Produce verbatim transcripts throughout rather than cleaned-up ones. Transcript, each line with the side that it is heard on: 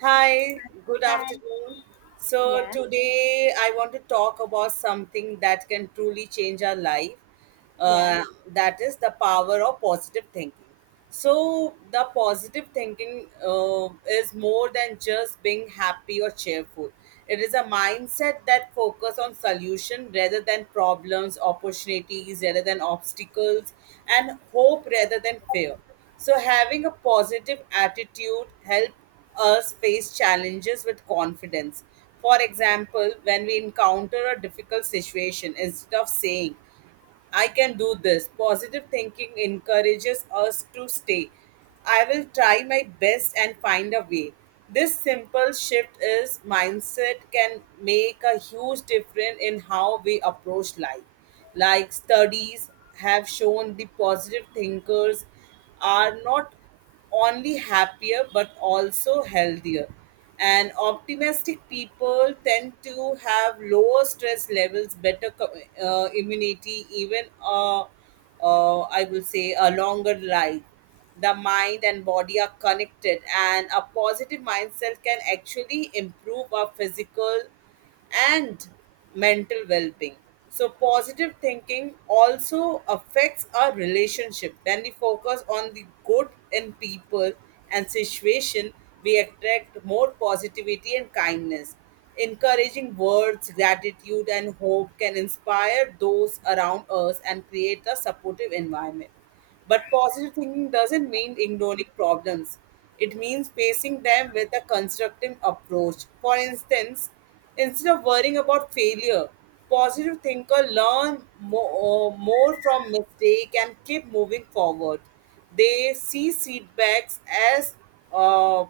right: Hi, good
left: Hi.
right: afternoon. So,
left: Yeah,
right: today I want to talk about something that can truly change our life.
left: yeah.
right: Uh, that is the power of positive thinking. So, the positive thinking uh, is more than just being happy or cheerful. It is a mindset that focuses on solution rather than problems, opportunities rather than obstacles, and hope rather than fear. So having a positive attitude help us face challenges with confidence. For example, when we encounter a difficult situation, instead of saying, I can do this. Positive thinking encourages us to stay. I will try my best and find a way. This simple shift is mindset can make a huge difference in how we approach life. Like studies have shown the positive thinkers are not only happier but also healthier. And optimistic people tend to have lower stress levels, better co- uh, immunity, even uh, uh, I will say a longer life. The mind and body are connected, and a positive mindset can actually improve our physical and mental well being. So, positive thinking also affects our relationship. When we focus on the good in people and situation, we attract more positivity and kindness. Encouraging words, gratitude, and hope can inspire those around us and create a supportive environment. But positive thinking doesn't mean ignoring problems. It means facing them with a constructive approach. For instance, instead of worrying about failure, positive thinker learn more, more from mistake and keep moving forward. They see setbacks as uh,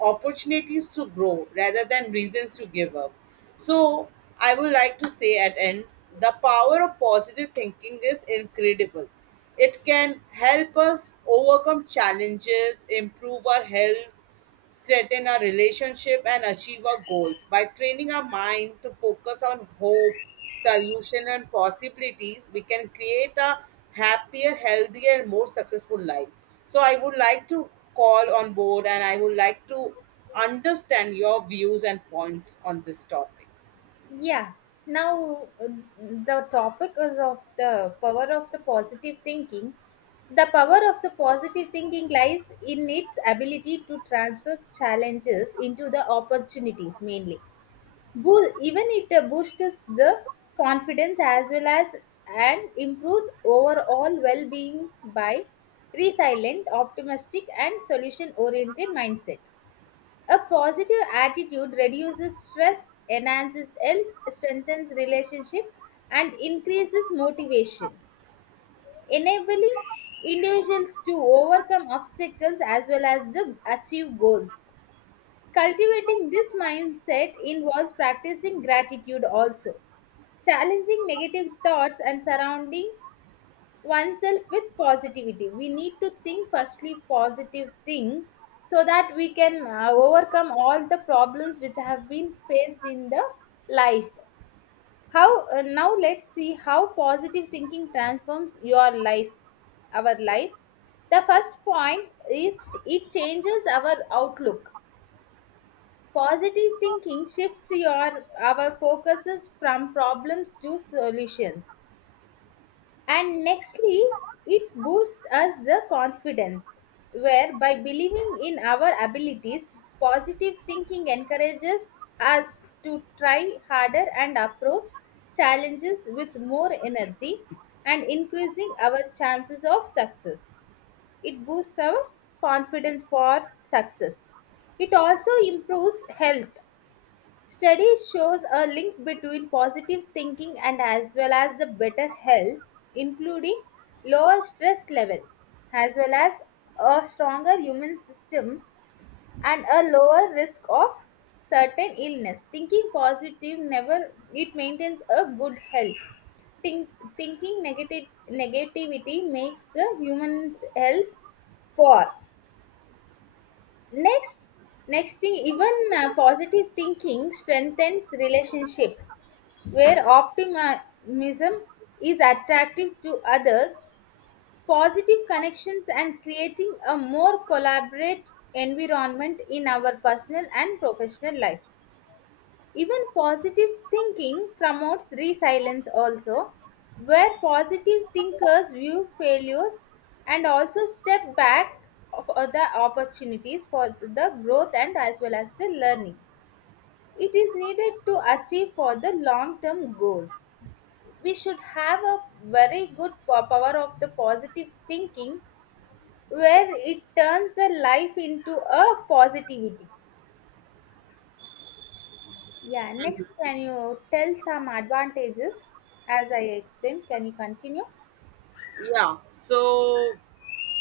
right: opportunities to grow rather than reasons to give up. So I would like to say at end, the power of positive thinking is incredible. It can help us overcome challenges, improve our health, strengthen our relationship, and achieve our goals. By training our mind to focus on hope, solution, and possibilities, we can create a happier, healthier, and more successful life. So, I would like to call on board and I would like to understand your views and points on this topic.
left: Yeah. Now, uh, the topic is of the power of the positive thinking. The power of the positive thinking lies in its ability to transfer challenges into the opportunities mainly. Boo- Even it uh, boosts the confidence as well as and improves overall well being by resilient, optimistic, and solution oriented mindset. A positive attitude reduces stress, enhances health, strengthens relationship, and increases motivation, enabling individuals to overcome obstacles as well as the achieve goals. Cultivating this mindset involves practicing gratitude also, challenging negative thoughts and surrounding oneself with positivity. We need to think firstly positive thing so that we can uh, overcome all the problems which have been faced in the life. How uh, Now let's see how positive thinking transforms your life, our life. The first point is it changes our outlook. Positive thinking shifts your our focuses from problems to solutions and nextly, it boosts us the confidence, where by believing in our abilities, positive thinking encourages us to try harder and approach challenges with more energy and increasing our chances of success. It boosts our confidence for success. It also improves health. Study shows a link between positive thinking and as well as the better health, including lower stress level, as well as a stronger human system and a lower risk of certain illness. Thinking positive never it maintains a good health. Think, Thinking negative negativity makes the human's health poor. Next, next thing, even uh, positive thinking strengthens relationship where optimism is attractive to others, positive connections, and creating a more collaborative environment in our personal and professional life. Even positive thinking promotes resilience also, where positive thinkers view failures and also step back for the opportunities for the growth and as well as the learning. It is needed to achieve for the long term goals, we should have a very good po- power of the positive thinking where it turns the life into a positivity. Yeah, next, can you tell some advantages as I explained? Can you continue?
right: Yeah, so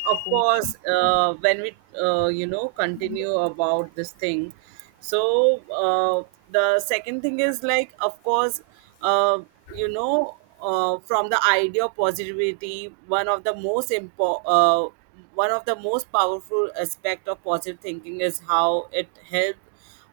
right: of course uh, when we uh, you know continue about this thing, so uh, the second thing is like of course, uh, you know uh, from the idea of positivity, one of the most impo- uh, one of the most powerful aspect of positive thinking is how it helps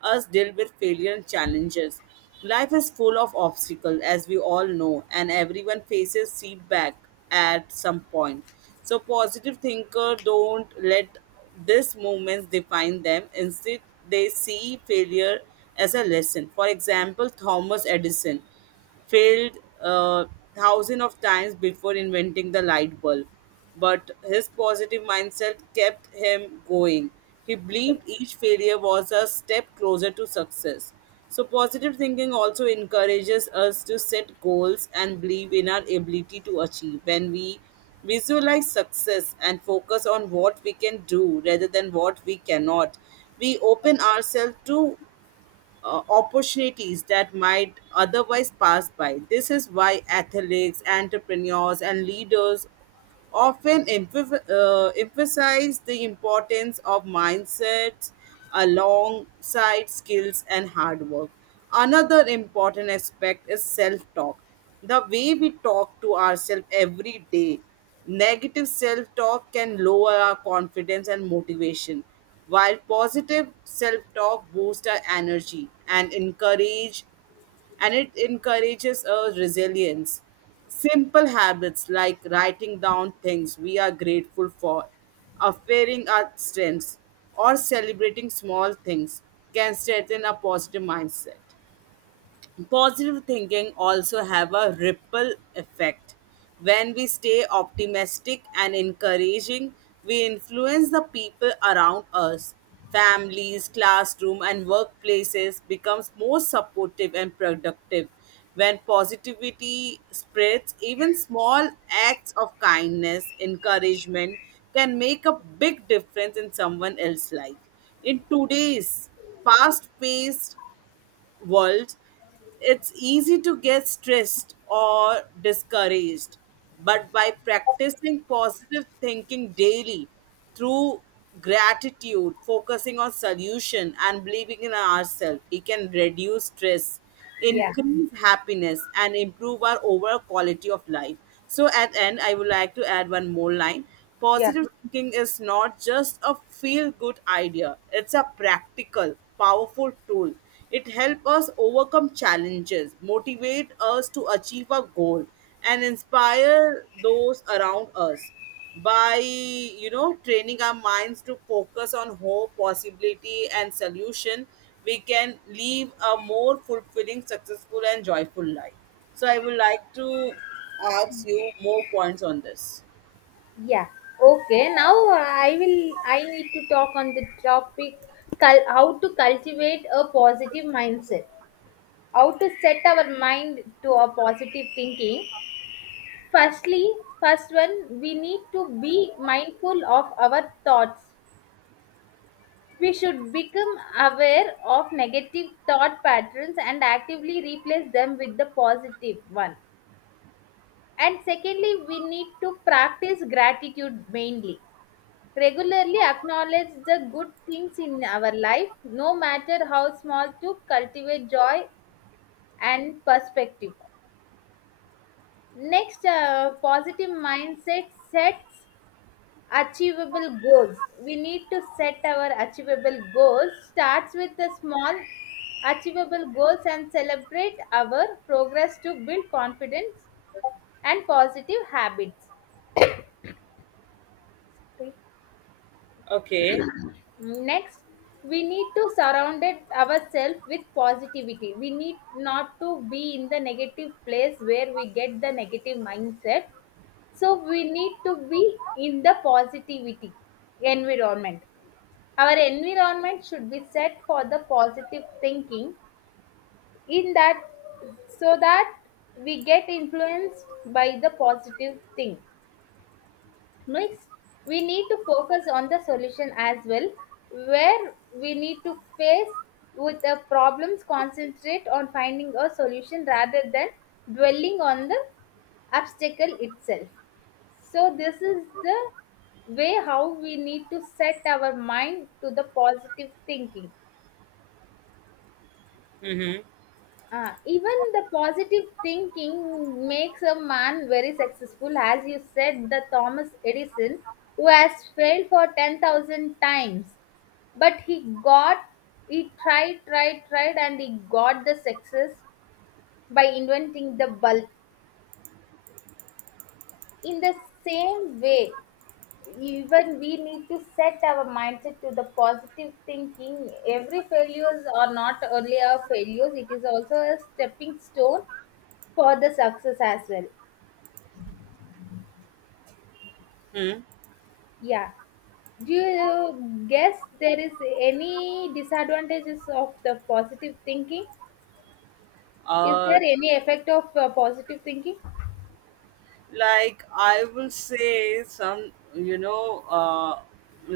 right: us deal with failure and challenges. Life is full of obstacles, as we all know, and everyone faces setback at some point. So, positive thinker don't let these moments define them. Instead, they see failure as a lesson. For example, Thomas Edison failed uh, thousands of times before inventing the light bulb. But his positive mindset kept him going. He believed each failure was a step closer to success. So, positive thinking also encourages us to set goals and believe in our ability to achieve. When we visualize success and focus on what we can do rather than what we cannot, we open ourselves to uh, opportunities that might otherwise pass by. This is why athletes, entrepreneurs, and leaders often emph- uh, emphasize the importance of mindsets alongside skills and hard work. Another important aspect is self talk. The way we talk to ourselves every day, negative self talk can lower our confidence and motivation, while positive self talk boosts our energy and encourage and it encourages our resilience. Simple habits like writing down things we are grateful for, affirming our strengths, or celebrating small things can strengthen a positive mindset. Positive thinking also have a ripple effect. When we stay optimistic and encouraging, we influence the people around us. Families, classroom, and workplaces becomes more supportive and productive. When positivity spreads, even small acts of kindness, encouragement can make a big difference in someone else's life. In today's fast paced world, it's easy to get stressed or discouraged. But by practicing positive thinking daily through gratitude, focusing on solution, and believing in ourselves, we can reduce stress,
left: Yeah,
right: increase happiness, and improve our overall quality of life. So at end, I would like to add one more line.
left: yeah,
right: Positive thinking is not just a feel good idea, it's a practical powerful tool. It helps us overcome challenges, motivate us to achieve a goal, and inspire those around us. By you know training our minds to focus on hope, possibility, and solution, we can live a more fulfilling, successful, and joyful life. So I would like to ask you more points on this.
left: yeah. Okay now uh, i will I need to talk on the topic, cul- how to cultivate a positive mindset, how to set our mind to a positive thinking. Firstly, first one, we need to be mindful of our thoughts. We should become aware of negative thought patterns and actively replace them with the positive one. And secondly, we need to practice gratitude mainly. Regularly acknowledge the good things in our life, no matter how small, to cultivate joy and perspective. Next, uh, positive mindset sets achievable goals. We need to set our achievable goals. Starts with the small achievable goals and celebrate our progress to build confidence and positive habits. Okay.
right: Okay.
left: Next, we need to surround it ourselves with positivity. We need not to be in the negative place where we get the negative mindset. So we need to be in the positivity environment. Our environment should be set for the positive thinking in that, so that we get influenced by the positive thing. Next, we need to focus on the solution as well, where we need to face with the problems, concentrate on finding a solution rather than dwelling on the obstacle itself. So this is the way how we need to set our mind to the positive thinking.
right: Mm-hmm.
left: Ah, even the positive thinking makes a man very successful, as you said, the Thomas Edison, who has failed for ten thousand times. But he got, he tried, tried, tried, and he got the success by inventing the bulb. In the same way, even we need to set our mindset to the positive thinking. Every failures are not only a failures, it is also a stepping stone for the success as well.
right: Hmm.
left: Yeah. Do you guess there is any disadvantages of the positive thinking? Is there
right: uh
left: any effect of uh, positive thinking?
right: like I will say some, you know uh,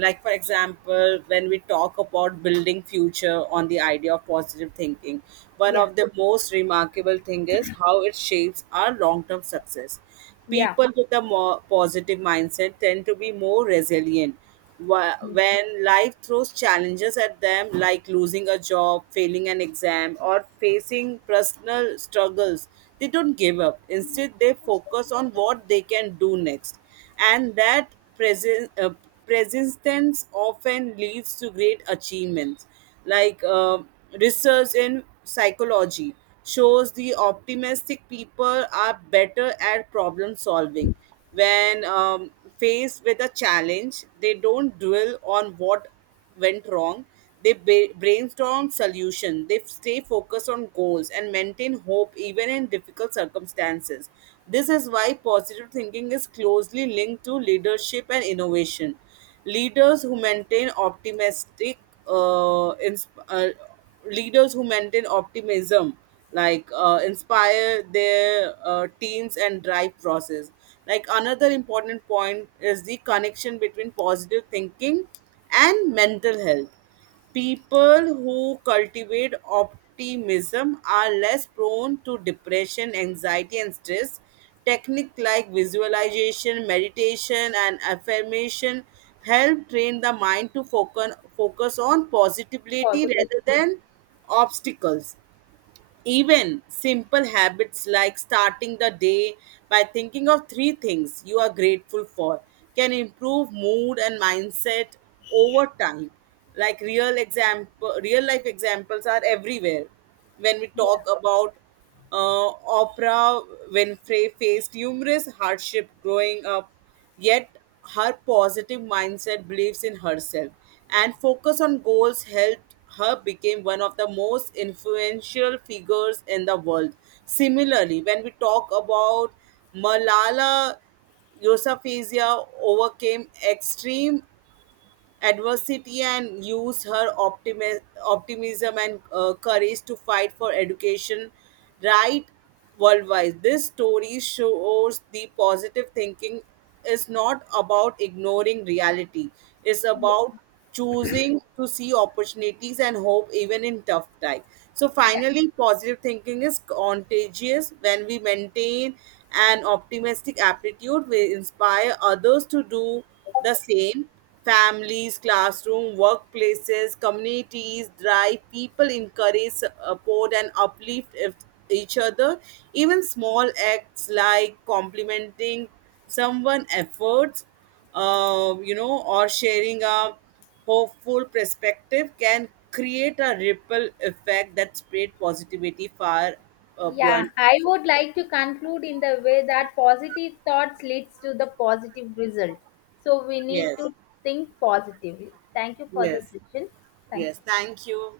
right: like for example, when we talk about building future on the idea of positive thinking, one
left: Yeah.
right: of the most remarkable thing is how it shapes our long term success.
left: Yeah.
right: People with a more positive mindset tend to be more resilient. Wh-
left: Yeah.
right: When life throws challenges at them, like losing a job, failing an exam, or facing personal struggles, they don't give up. Instead, they focus on what they can do next. And that presen- uh, persistence often leads to great achievements, like uh, research in psychology shows the optimistic people are better at problem solving. When um, faced with a challenge, they don't dwell on what went wrong. They ba- brainstorm solution, they stay focused on goals and maintain hope even in difficult circumstances. This is why positive thinking is closely linked to leadership and innovation. Leaders who maintain optimistic uh, ins- uh, Leaders who maintain optimism, like uh, inspire their uh, teams and drive process. Like another important point is the connection between positive thinking and mental health. People who cultivate optimism are less prone to depression, anxiety, and stress. Techniques like visualization, meditation, and affirmation help train the mind to focus, focus on positivity
left: Positive.
right: rather than obstacles. Even simple habits like starting the day by thinking of three things you are grateful for can improve mood and mindset over time. Like real example, real life examples are everywhere. When we
left: Yeah.
right: talk about uh, Oprah Winfrey, faced numerous hardship growing up, yet her positive mindset, beliefs in herself, and focus on goals helped her become one of the most influential figures in the world. Similarly, when we talk about Malala Yousafzai, overcame extreme adversity and used her optimi- optimism and uh, courage to fight for education right worldwide. This story shows the positive thinking is not about ignoring reality, it's
left: Yeah.
right: about choosing to see opportunities and hope even in tough time. So
left: Yeah.
right: finally, positive thinking is contagious. When we maintain an optimistic aptitude, we inspire others to do the same. Families, classroom, workplaces, communities drive people encourage, support, and uplift if- each other. Even small acts like complimenting someone' efforts, uh, you know, or sharing a hopeful perspective can create a ripple effect that spread positivity far uh,
left: Yeah,
right: beyond.
left: I would like to conclude in the way that positive thoughts leads to the positive result. So we need
right: Yes,
left: to think positively. Thank you for the
right: yes,
left: session. Thank
right: yes.
left: you.
right: Thank you.